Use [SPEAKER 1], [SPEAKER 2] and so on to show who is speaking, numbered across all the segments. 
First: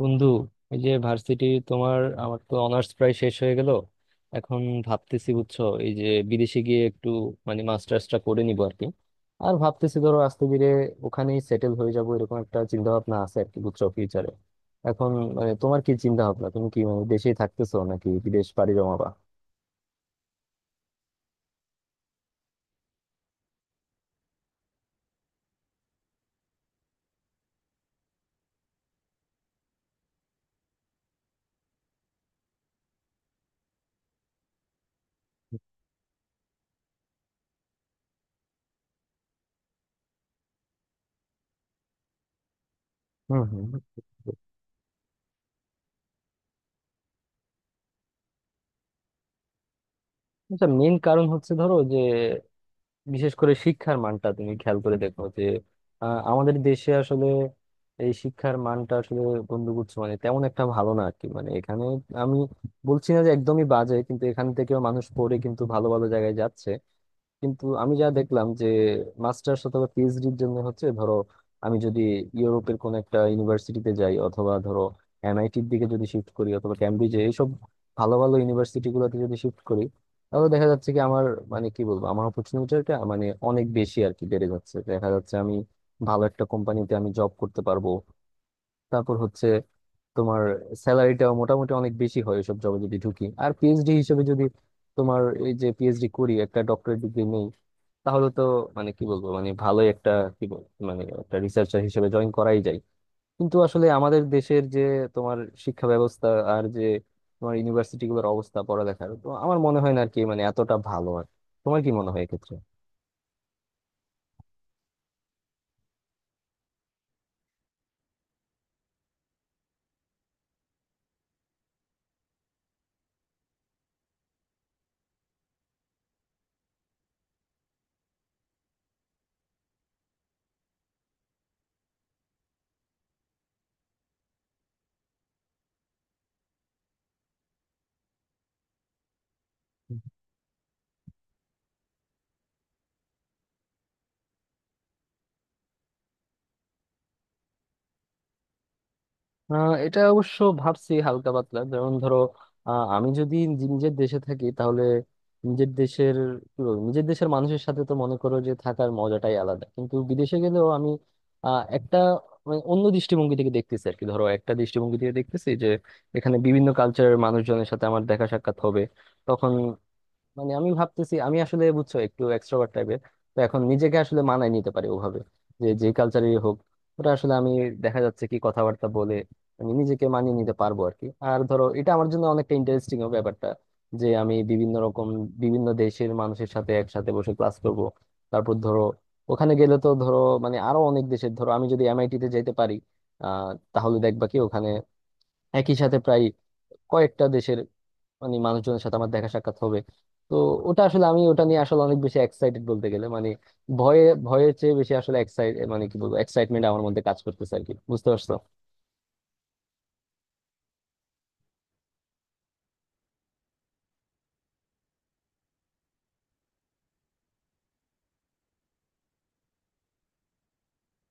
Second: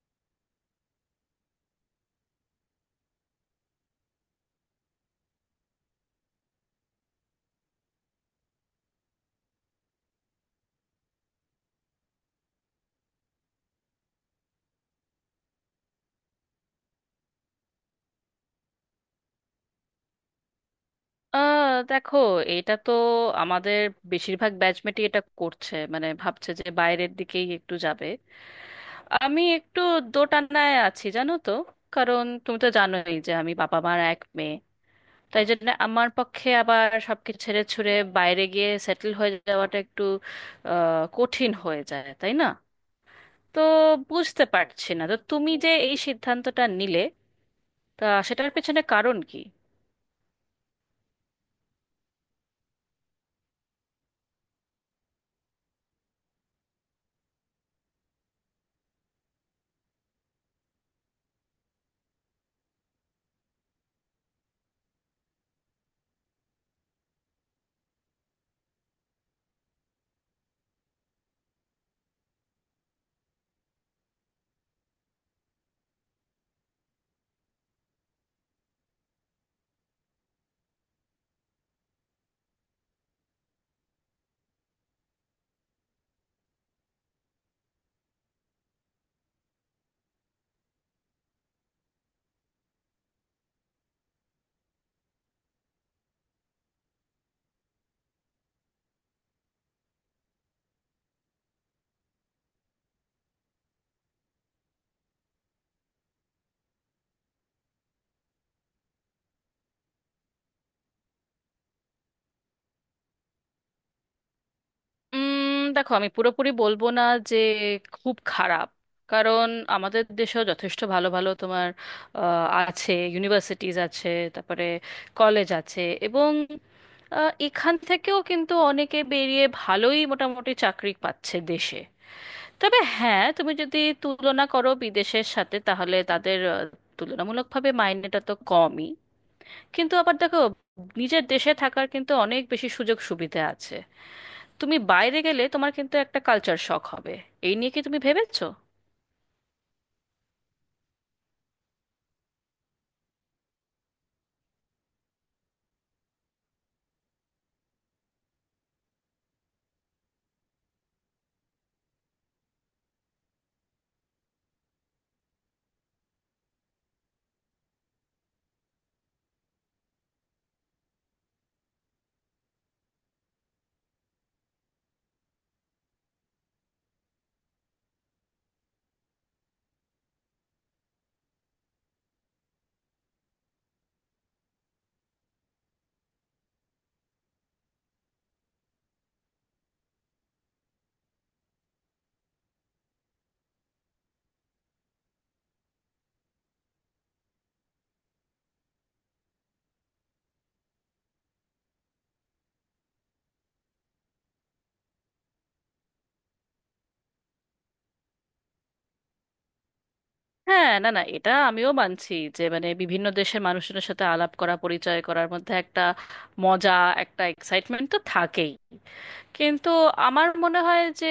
[SPEAKER 1] বন্ধু, এই যে ভার্সিটি তোমার আমার তো অনার্স প্রায় শেষ হয়ে গেল। এখন ভাবতেছি, বুঝছো, এই যে বিদেশে গিয়ে একটু মানে মাস্টার্সটা করে নিবো আর কি। আর ভাবতেছি ধরো আস্তে ধীরে ওখানেই সেটেল হয়ে যাবো, এরকম একটা চিন্তা ভাবনা আছে আর কি, বুঝছো, ফিউচারে। এখন মানে তোমার কি চিন্তা ভাবনা, তুমি কি মানে দেশেই থাকতেছো নাকি বিদেশ পাড়ি জমাবা?
[SPEAKER 2] দেখো, এটা তো আমাদের বেশিরভাগ ব্যাচমেটই এটা করছে, মানে ভাবছে যে বাইরের দিকেই একটু যাবে। আমি একটু দোটানায় আছি জানো তো। কারণ তুমি তো জানোই যে আমি বাবা মার এক মেয়ে, তাই জন্য আমার পক্ষে আবার সবকিছু ছেড়ে ছুড়ে বাইরে গিয়ে সেটেল হয়ে যাওয়াটা একটু কঠিন হয়ে যায়, তাই না?
[SPEAKER 1] হম
[SPEAKER 2] তো
[SPEAKER 1] হম
[SPEAKER 2] বুঝতে পারছি না তো, তুমি যে এই সিদ্ধান্তটা নিলে তা সেটার পেছনে কারণ কি?
[SPEAKER 1] আচ্ছা, মেইন কারণ হচ্ছে ধরো যে বিশেষ করে শিক্ষার মানটা তুমি খেয়াল করে দেখো যে আমাদের দেশে আসলে এই শিক্ষার মানটা আসলে বন্ধুগুচ্ছ মানে তেমন একটা ভালো না আর কি। মানে এখানে আমি বলছি না যে একদমই বাজে, কিন্তু এখান থেকেও মানুষ পড়ে কিন্তু ভালো ভালো জায়গায় যাচ্ছে। কিন্তু আমি যা দেখলাম যে মাস্টার্স অথবা পিএইচডির জন্য হচ্ছে ধরো, আমি যদি ইউরোপের কোন একটা ইউনিভার্সিটিতে যাই অথবা ধরো এনআইটির দিকে যদি শিফট করি অথবা ক্যামব্রিজে, এইসব ভালো ভালো ইউনিভার্সিটি গুলোতে যদি শিফট করি, তাহলে দেখা যাচ্ছে কি আমার, মানে কি বলবো, আমার অপরচুনিটিটা মানে অনেক বেশি আর কি বেড়ে যাচ্ছে। দেখা যাচ্ছে আমি ভালো একটা কোম্পানিতে আমি জব করতে পারবো। তারপর হচ্ছে তোমার স্যালারিটা মোটামুটি অনেক বেশি হয় এসব জবে যদি ঢুকি। আর পিএইচডি হিসেবে যদি তোমার এই যে পিএইচডি করি, একটা ডক্টরেট ডিগ্রি নেই, তাহলে তো মানে কি বলবো, মানে ভালোই একটা, কি বল, মানে একটা রিসার্চার হিসেবে জয়েন করাই যায়। কিন্তু আসলে আমাদের দেশের যে তোমার শিক্ষা ব্যবস্থা আর যে তোমার ইউনিভার্সিটি গুলোর অবস্থা পড়ালেখার, তো আমার মনে হয় না আর কি মানে এতটা ভালো আর। তোমার কি মনে হয় এক্ষেত্রে?
[SPEAKER 2] দেখো, আমি পুরোপুরি বলবো না যে খুব খারাপ। কারণ আমাদের দেশেও যথেষ্ট ভালো ভালো তোমার আছে, ইউনিভার্সিটিজ আছে, তারপরে কলেজ আছে। এবং এখান থেকেও কিন্তু অনেকে বেরিয়ে ভালোই মোটামুটি চাকরি পাচ্ছে দেশে। তবে হ্যাঁ, তুমি যদি তুলনা করো বিদেশের সাথে, তাহলে তাদের তুলনামূলকভাবে মাইনেটা তো কমই। কিন্তু আবার দেখো, নিজের দেশে থাকার কিন্তু অনেক বেশি সুযোগ সুবিধা আছে। তুমি বাইরে গেলে তোমার কিন্তু একটা কালচার শক হবে। এই নিয়ে কি তুমি ভেবেছো?
[SPEAKER 1] এটা অবশ্য ভাবছি হালকা পাতলা। যেমন ধরো, আমি যদি নিজের দেশে থাকি, তাহলে নিজের দেশের, কি বলবো, নিজের দেশের মানুষের সাথে তো মনে করো যে থাকার মজাটাই আলাদা। কিন্তু বিদেশে গেলেও আমি একটা মানে অন্য দৃষ্টিভঙ্গি থেকে দেখতেছি আর কি। ধরো একটা দৃষ্টিভঙ্গি থেকে দেখতেছি যে এখানে বিভিন্ন কালচারের মানুষজনের সাথে আমার দেখা সাক্ষাৎ হবে। তখন মানে আমি ভাবতেছি, আমি আসলে বুঝছো একটু এক্সট্রোভার্ট টাইপের, তো এখন নিজেকে আসলে মানায় নিতে পারি ওভাবে, যে যে কালচারই হোক। ওটা আসলে আমি, দেখা যাচ্ছে কি, কথাবার্তা বলে আমি নিজেকে মানিয়ে নিতে পারবো আর কি। আর ধরো এটা আমার জন্য অনেকটা ইন্টারেস্টিং হবে ব্যাপারটা, যে আমি বিভিন্ন রকম বিভিন্ন দেশের মানুষের সাথে একসাথে বসে ক্লাস করব। তারপর ধরো ওখানে গেলে তো ধরো মানে আরো অনেক দেশের, ধরো আমি যদি এমআইটি তে যেতে পারি, তাহলে দেখবা কি ওখানে একই সাথে প্রায় কয়েকটা দেশের মানে মানুষজনের সাথে আমার দেখা সাক্ষাৎ হবে। তো ওটা আসলে আমি ওটা নিয়ে আসলে অনেক বেশি এক্সাইটেড বলতে গেলে। মানে ভয়ে ভয়ের চেয়ে বেশি আসলে এক্সাইট, মানে কি বলবো, এক্সাইটমেন্ট আমার মধ্যে কাজ করতেছে আর কি, বুঝতে পারছো?
[SPEAKER 2] হ্যাঁ, না না, এটা আমিও মানছি যে মানে বিভিন্ন দেশের মানুষজনের সাথে আলাপ করা, পরিচয় করার মধ্যে একটা মজা, একটা এক্সাইটমেন্ট তো থাকেই। কিন্তু আমার মনে হয় যে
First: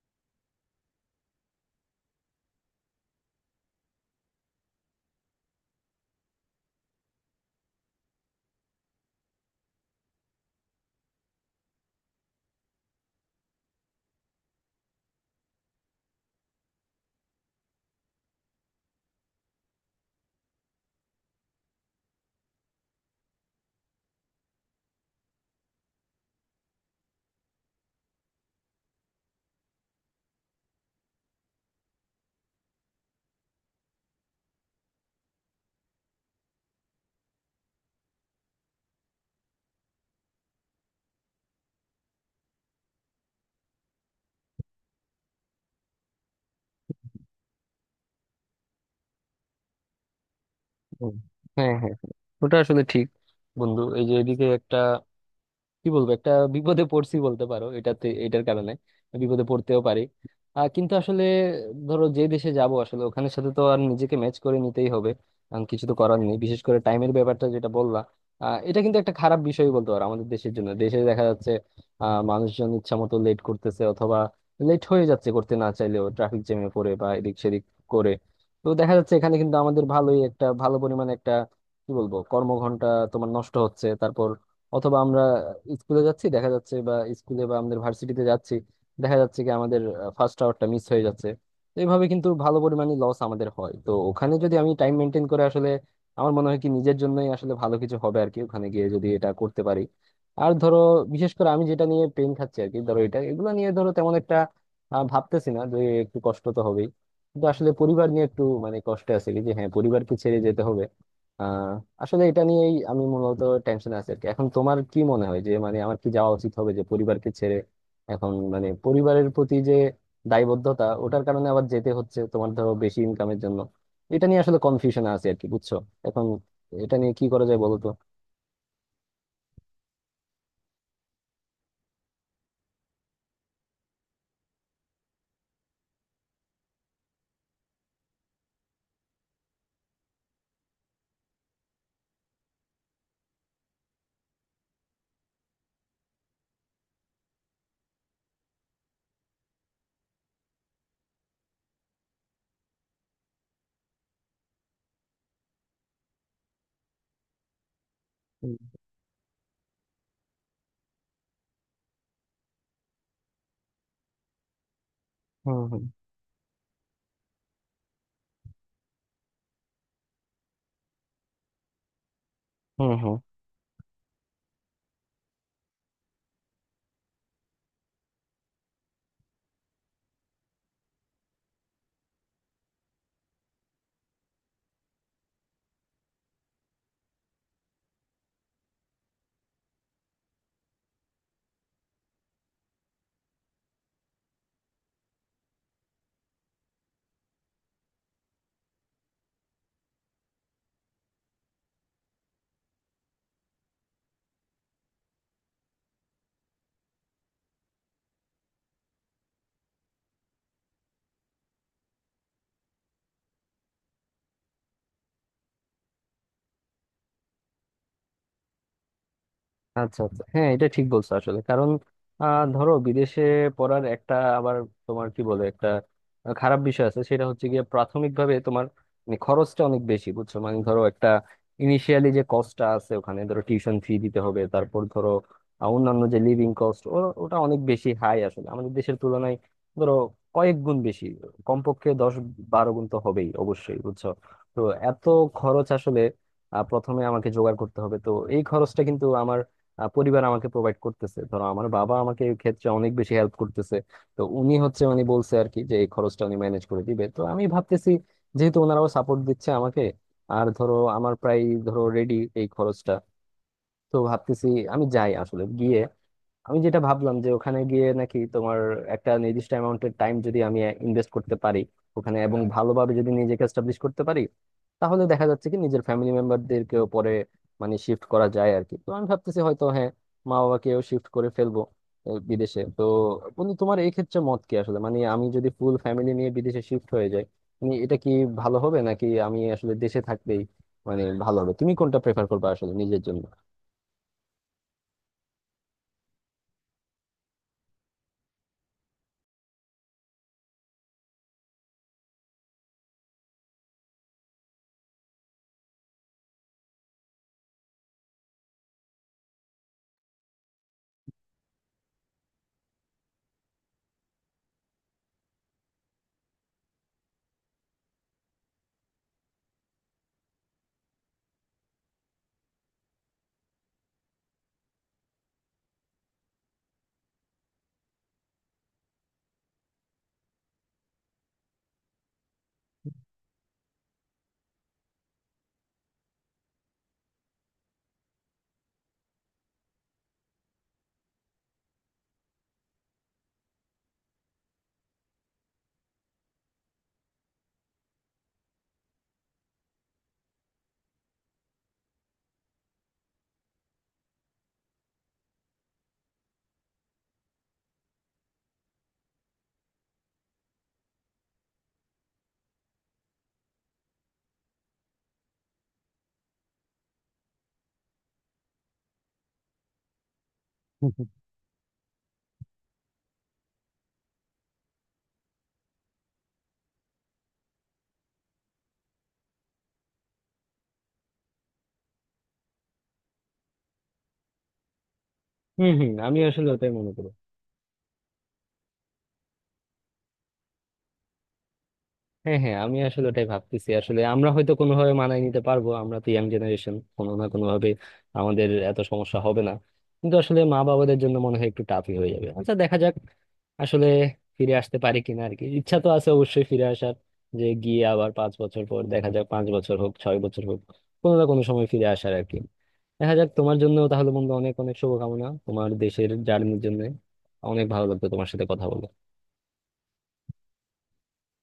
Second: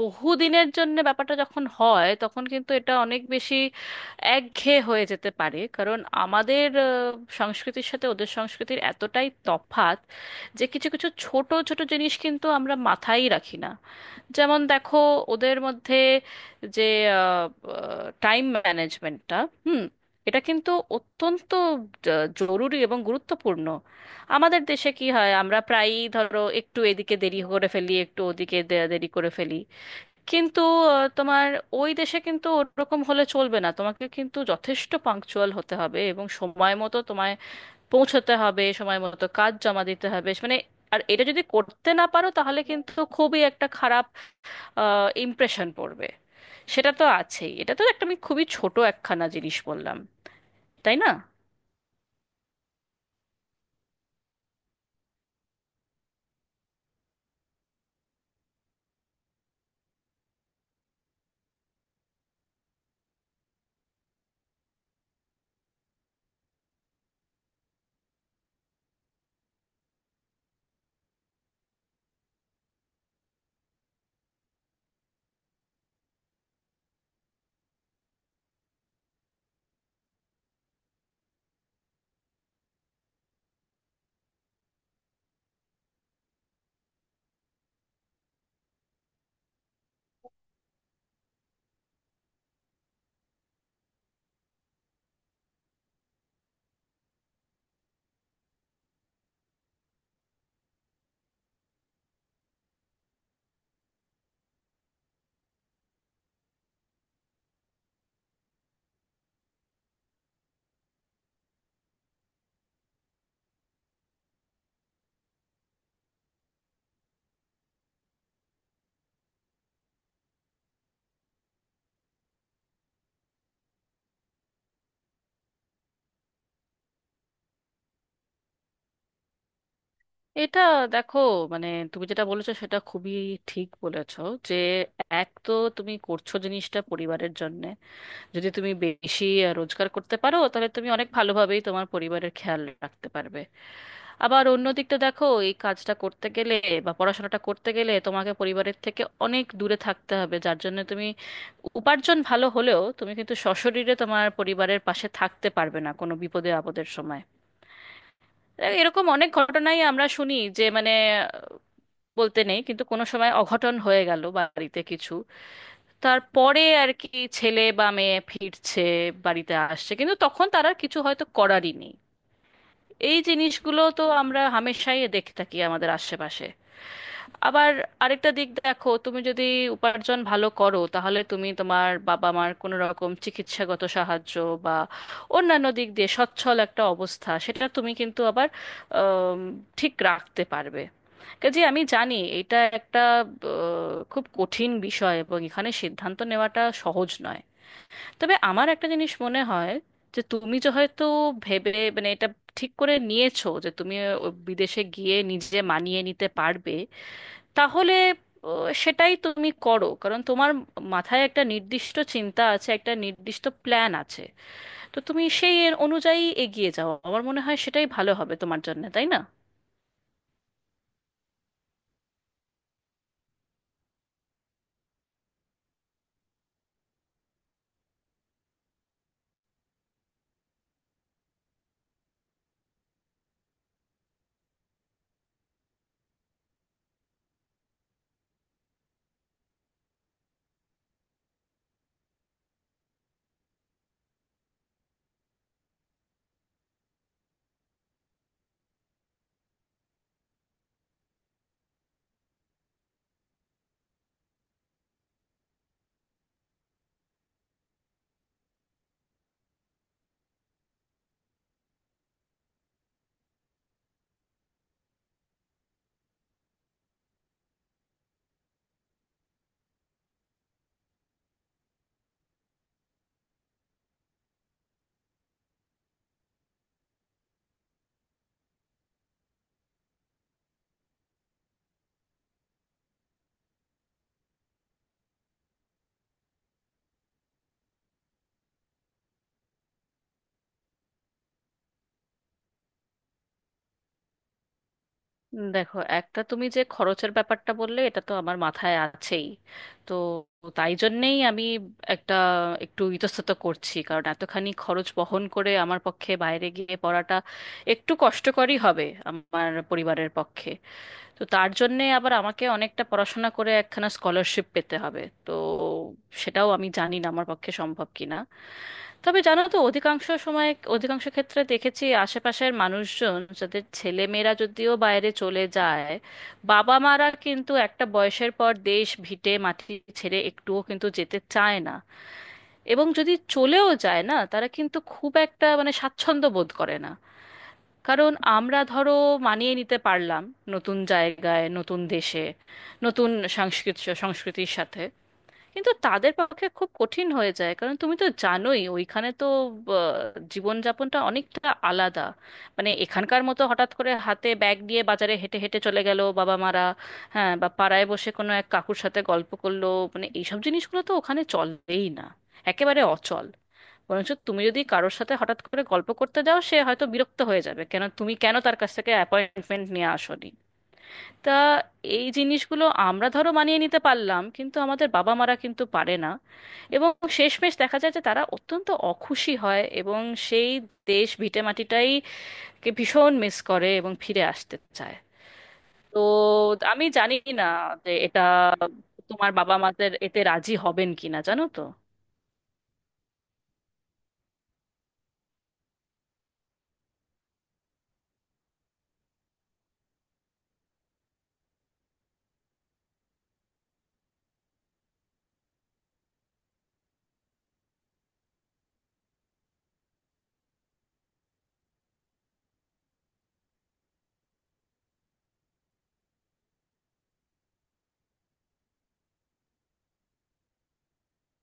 [SPEAKER 2] বহুদিনের জন্য ব্যাপারটা যখন হয়, তখন কিন্তু এটা অনেক বেশি একঘেয়ে হয়ে যেতে পারে। কারণ আমাদের সংস্কৃতির সাথে ওদের সংস্কৃতির এতটাই তফাত যে কিছু কিছু ছোট ছোট জিনিস কিন্তু আমরা মাথায় রাখি না। যেমন দেখো, ওদের মধ্যে যে টাইম ম্যানেজমেন্টটা, হুম, এটা কিন্তু অত্যন্ত জরুরি এবং গুরুত্বপূর্ণ। আমাদের দেশে কি হয়, আমরা প্রায়ই ধরো একটু এদিকে দেরি করে ফেলি, একটু ওদিকে দেরি করে ফেলি। কিন্তু তোমার ওই দেশে কিন্তু ওরকম হলে চলবে না। তোমাকে কিন্তু যথেষ্ট পাংচুয়াল হতে হবে এবং সময় মতো তোমায় পৌঁছতে হবে, সময় মতো কাজ জমা দিতে হবে মানে। আর এটা যদি করতে না পারো তাহলে কিন্তু খুবই একটা ইমপ্রেশন পড়বে। সেটা তো আছেই, এটা তো একটা, আমি খুবই ছোট একখানা জিনিস বললাম। তাই না?
[SPEAKER 1] হুম। হ্যাঁ, হ্যাঁ, হ্যাঁ। ওটা আসলে ঠিক। বন্ধু, এই যে এদিকে একটা, কি বলবো, একটা বিপদে পড়ছি বলতে পারো এটাতে, এটার কারণে বিপদে পড়তেও পারি। কিন্তু আসলে ধরো যে দেশে যাব আসলে ওখানে সাথে তো আর নিজেকে ম্যাচ করে নিতেই হবে, কারণ কিছু তো করার নেই। বিশেষ করে টাইমের ব্যাপারটা যেটা বললা, এটা কিন্তু একটা খারাপ বিষয় বলতে পারো আমাদের দেশের জন্য। দেশে দেখা যাচ্ছে মানুষজন ইচ্ছা মতো লেট করতেছে, অথবা লেট হয়ে যাচ্ছে করতে না চাইলেও, ট্রাফিক জ্যামে পড়ে বা এদিক সেদিক করে। তো দেখা যাচ্ছে এখানে কিন্তু আমাদের ভালোই একটা ভালো পরিমাণে একটা, কি বলবো, কর্মঘন্টা তোমার নষ্ট হচ্ছে। অথবা আমরা স্কুলে যাচ্ছি, দেখা যাচ্ছে, বা স্কুলে বা আমাদের ভার্সিটিতে যাচ্ছি, দেখা যাচ্ছে কি আমাদের ফার্স্ট আওয়ারটা মিস হয়ে যাচ্ছে। তো এইভাবে কিন্তু ভালো পরিমাণে লস আমাদের হয়। তো ওখানে যদি আমি টাইম মেনটেন করে আসলে, আমার মনে হয় কি নিজের জন্যই আসলে ভালো কিছু হবে আর কি, ওখানে গিয়ে যদি এটা করতে পারি। আর ধরো বিশেষ করে আমি যেটা নিয়ে পেন খাচ্ছি আর কি, ধরো এটা, এগুলো নিয়ে ধরো তেমন একটা ভাবতেছি না যে, একটু কষ্ট তো হবেই, কিন্তু আসলে পরিবার নিয়ে একটু মানে কষ্ট আছে কি, যে হ্যাঁ পরিবারকে ছেড়ে যেতে হবে। আহ আসলে এটা নিয়েই আমি মূলত টেনশন আছি আর কি। এখন তোমার কি মনে হয় যে মানে আমার কি যাওয়া উচিত হবে, যে পরিবারকে ছেড়ে এখন মানে পরিবারের প্রতি যে দায়বদ্ধতা, ওটার কারণে আবার যেতে হচ্ছে তোমার ধরো বেশি ইনকামের জন্য? এটা নিয়ে আসলে কনফিউশন আছে আর কি, বুঝছো। এখন এটা নিয়ে কি করা যায় বলো তো?
[SPEAKER 2] এটা দেখো মানে তুমি যেটা বলেছো সেটা খুবই ঠিক বলেছো। যে এক তো তুমি করছো জিনিসটা পরিবারের জন্য। যদি তুমি বেশি রোজগার করতে পারো তাহলে তুমি অনেক ভালোভাবেই তোমার পরিবারের খেয়াল রাখতে পারবে। আবার অন্য দিকটা দেখো, এই কাজটা করতে গেলে বা পড়াশোনাটা করতে গেলে তোমাকে পরিবারের থেকে অনেক দূরে থাকতে হবে, যার জন্য তুমি উপার্জন ভালো হলেও তুমি কিন্তু সশরীরে তোমার পরিবারের পাশে থাকতে পারবে না কোনো বিপদে আপদের সময়।
[SPEAKER 1] হুম
[SPEAKER 2] এরকম অনেক ঘটনাই আমরা শুনি, যে মানে বলতে নেই কিন্তু কোনো সময় অঘটন হয়ে গেল বাড়িতে কিছু,
[SPEAKER 1] হুম হুম
[SPEAKER 2] তারপরে আর কি ছেলে বা মেয়ে ফিরছে, বাড়িতে আসছে, কিন্তু তখন তার আর কিছু হয়তো করারই নেই।
[SPEAKER 1] হুম হুম।
[SPEAKER 2] এই জিনিসগুলো তো আমরা হামেশাই দেখে থাকি আমাদের আশেপাশে। আবার আরেকটা দিক দেখো, তুমি যদি উপার্জন ভালো করো তাহলে তুমি তোমার বাবা মার কোনো রকম চিকিৎসাগত সাহায্য বা অন্যান্য দিক দিয়ে সচ্ছল একটা অবস্থা সেটা তুমি কিন্তু আবার আম, ঠিক রাখতে পারবে। কাজে আমি জানি এটা একটা খুব কঠিন বিষয় এবং এখানে সিদ্ধান্ত নেওয়াটা সহজ নয়। তবে আমার একটা জিনিস মনে হয় যে তুমি যে হয়তো ভেবে মানে এটা ঠিক করে নিয়েছো যে তুমি ও বিদেশে গিয়ে নিজে মানিয়ে নিতে পারবে, তাহলে আহ, সেটাই তুমি করো। কারণ তোমার মাথায় একটা নির্দিষ্ট চিন্তা আছে, একটা নির্দিষ্ট প্ল্যান আছে। তো তুমি সেই এর অনুযায়ী এগিয়ে যাও, আমার মনে হয় সেটাই ভালো হবে তোমার জন্য, তাই না?
[SPEAKER 1] আচ্ছা, আচ্ছা, হ্যাঁ, এটা ঠিক বলছো আসলে। কারণ ধরো বিদেশে পড়ার একটা আবার তোমার কি বলে একটা খারাপ বিষয় আছে, সেটা হচ্ছে গিয়ে প্রাথমিকভাবে তোমার মানে খরচটা অনেক বেশি, বুঝছো। মানে ধরো একটা ইনিশিয়ালি যে কস্টটা আছে, ওখানে ধরো টিউশন ফি দিতে হবে, তারপর ধরো অন্যান্য যে লিভিং কস্ট, ওটা অনেক বেশি হাই আসলে আমাদের দেশের তুলনায়। ধরো কয়েক গুণ বেশি, কমপক্ষে 10 12 গুণ তো হবেই অবশ্যই, বুঝছো। তো এত খরচ আসলে প্রথমে আমাকে জোগাড় করতে হবে। তো এই খরচটা কিন্তু আমার পরিবার আমাকে প্রোভাইড করতেছে। ধরো আমার বাবা আমাকে এই ক্ষেত্রে অনেক বেশি হেল্প করতেছে। তো উনি হচ্ছে মানে বলছে আর কি যে এই খরচটা উনি ম্যানেজ করে দিবে। তো আমি ভাবতেছি যেহেতু ওনারাও সাপোর্ট দিচ্ছে আমাকে, আর ধরো আমার প্রায় ধরো রেডি এই খরচটা, তো ভাবতেছি আমি যাই আসলে। গিয়ে আমি যেটা ভাবলাম যে ওখানে গিয়ে নাকি তোমার একটা নির্দিষ্ট অ্যামাউন্টের টাইম যদি আমি ইনভেস্ট করতে পারি ওখানে এবং ভালোভাবে যদি নিজেকে এস্টাবলিশ করতে পারি, তাহলে দেখা যাচ্ছে কি নিজের ফ্যামিলি মেম্বারদেরকেও পরে মানে শিফট করা যায় আর কি। তো আমি ভাবতেছি হয়তো হ্যাঁ, মা বাবাকেও শিফট করে ফেলবো বিদেশে। তো বন্ধু তোমার এই ক্ষেত্রে মত কি আসলে, মানে আমি যদি ফুল ফ্যামিলি নিয়ে বিদেশে শিফট হয়ে যাই মানে এটা কি ভালো হবে, নাকি আমি আসলে দেশে থাকলেই মানে ভালো হবে? তুমি কোনটা প্রেফার করবে আসলে নিজের জন্য?
[SPEAKER 2] দেখো একটা, তুমি যে খরচের ব্যাপারটা বললে এটা তো আমার মাথায় আছেই। তো তাই জন্যেই আমি একটা একটু ইতস্তত করছি, কারণ এতখানি খরচ বহন করে আমার পক্ষে বাইরে গিয়ে পড়াটা একটু কষ্টকরই হবে আমার পরিবারের পক্ষে। তো তার জন্যে আবার আমাকে অনেকটা পড়াশোনা করে একখানা স্কলারশিপ পেতে হবে, তো সেটাও আমি জানি না আমার পক্ষে সম্ভব কিনা। তবে জানো তো অধিকাংশ সময়, অধিকাংশ ক্ষেত্রে দেখেছি, আশেপাশের মানুষজন যাদের ছেলে মেয়েরা যদিও বাইরে চলে যায়, বাবা মারা কিন্তু একটা বয়সের পর দেশ ভিটে মাটি ছেড়ে একটুও কিন্তু যেতে চায় না। এবং যদি চলেও যায় না, তারা কিন্তু খুব একটা মানে স্বাচ্ছন্দ্য বোধ করে না। কারণ আমরা ধরো মানিয়ে নিতে পারলাম নতুন জায়গায়, নতুন দেশে, নতুন সংস্কৃতি সংস্কৃতির সাথে, কিন্তু তাদের পক্ষে খুব কঠিন হয়ে যায়। কারণ তুমি তো জানোই ওইখানে তো আহ, জীবনযাপনটা অনেকটা আলাদা। মানে এখানকার মতো হঠাৎ করে হাতে ব্যাগ নিয়ে বাজারে হেঁটে হেঁটে চলে গেল বাবা মারা, হ্যাঁ, বা পাড়ায় বসে কোনো এক কাকুর সাথে গল্প করলো, মানে এইসব জিনিসগুলো তো ওখানে চলেই না, একেবারে অচল। বরঞ্চ তুমি যদি কারোর সাথে হঠাৎ করে গল্প করতে যাও সে হয়তো বিরক্ত হয়ে যাবে, কেন তুমি, কেন তার কাছ থেকে অ্যাপয়েন্টমেন্ট নিয়ে আসোনি। তা এই জিনিসগুলো আমরা ধরো মানিয়ে নিতে পারলাম, কিন্তু আমাদের বাবা মারা কিন্তু পারে না। এবং শেষমেশ দেখা যায় যে তারা অত্যন্ত অখুশি হয় এবং সেই দেশ ভিটেমাটিটাই কে ভীষণ মিস করে এবং ফিরে আসতে চায়।
[SPEAKER 1] হম হম,
[SPEAKER 2] তো
[SPEAKER 1] আমি আসলে ওটাই
[SPEAKER 2] আমি
[SPEAKER 1] মনে করি।
[SPEAKER 2] জানি না যে এটা তোমার বাবা মাদের এতে রাজি হবেন কিনা, জানো তো।
[SPEAKER 1] হ্যাঁ হ্যাঁ, আমি আসলে ওটাই ভাবতেছি। আসলে আমরা হয়তো কোনোভাবে মানায় নিতে পারবো, আমরা তো ইয়াং জেনারেশন, কোনো না কোনো ভাবে আমাদের এত সমস্যা হবে না। কিন্তু আসলে মা বাবাদের জন্য মনে হয় একটু টাফই হয়ে যাবে। আচ্ছা দেখা যাক আসলে ফিরে আসতে পারি কিনা আর কি। ইচ্ছা তো আছে অবশ্যই ফিরে আসার, যে গিয়ে আবার 5 বছর পর দেখা যাক, 5 বছর হোক 6 বছর হোক, কোনো না কোনো সময় ফিরে আসার আর কি। দেখা যাক। তোমার জন্য তাহলে বন্ধু অনেক অনেক শুভকামনা তোমার দেশের জার্নির জন্য। অনেক ভালো লাগতো তোমার সাথে কথা বলে।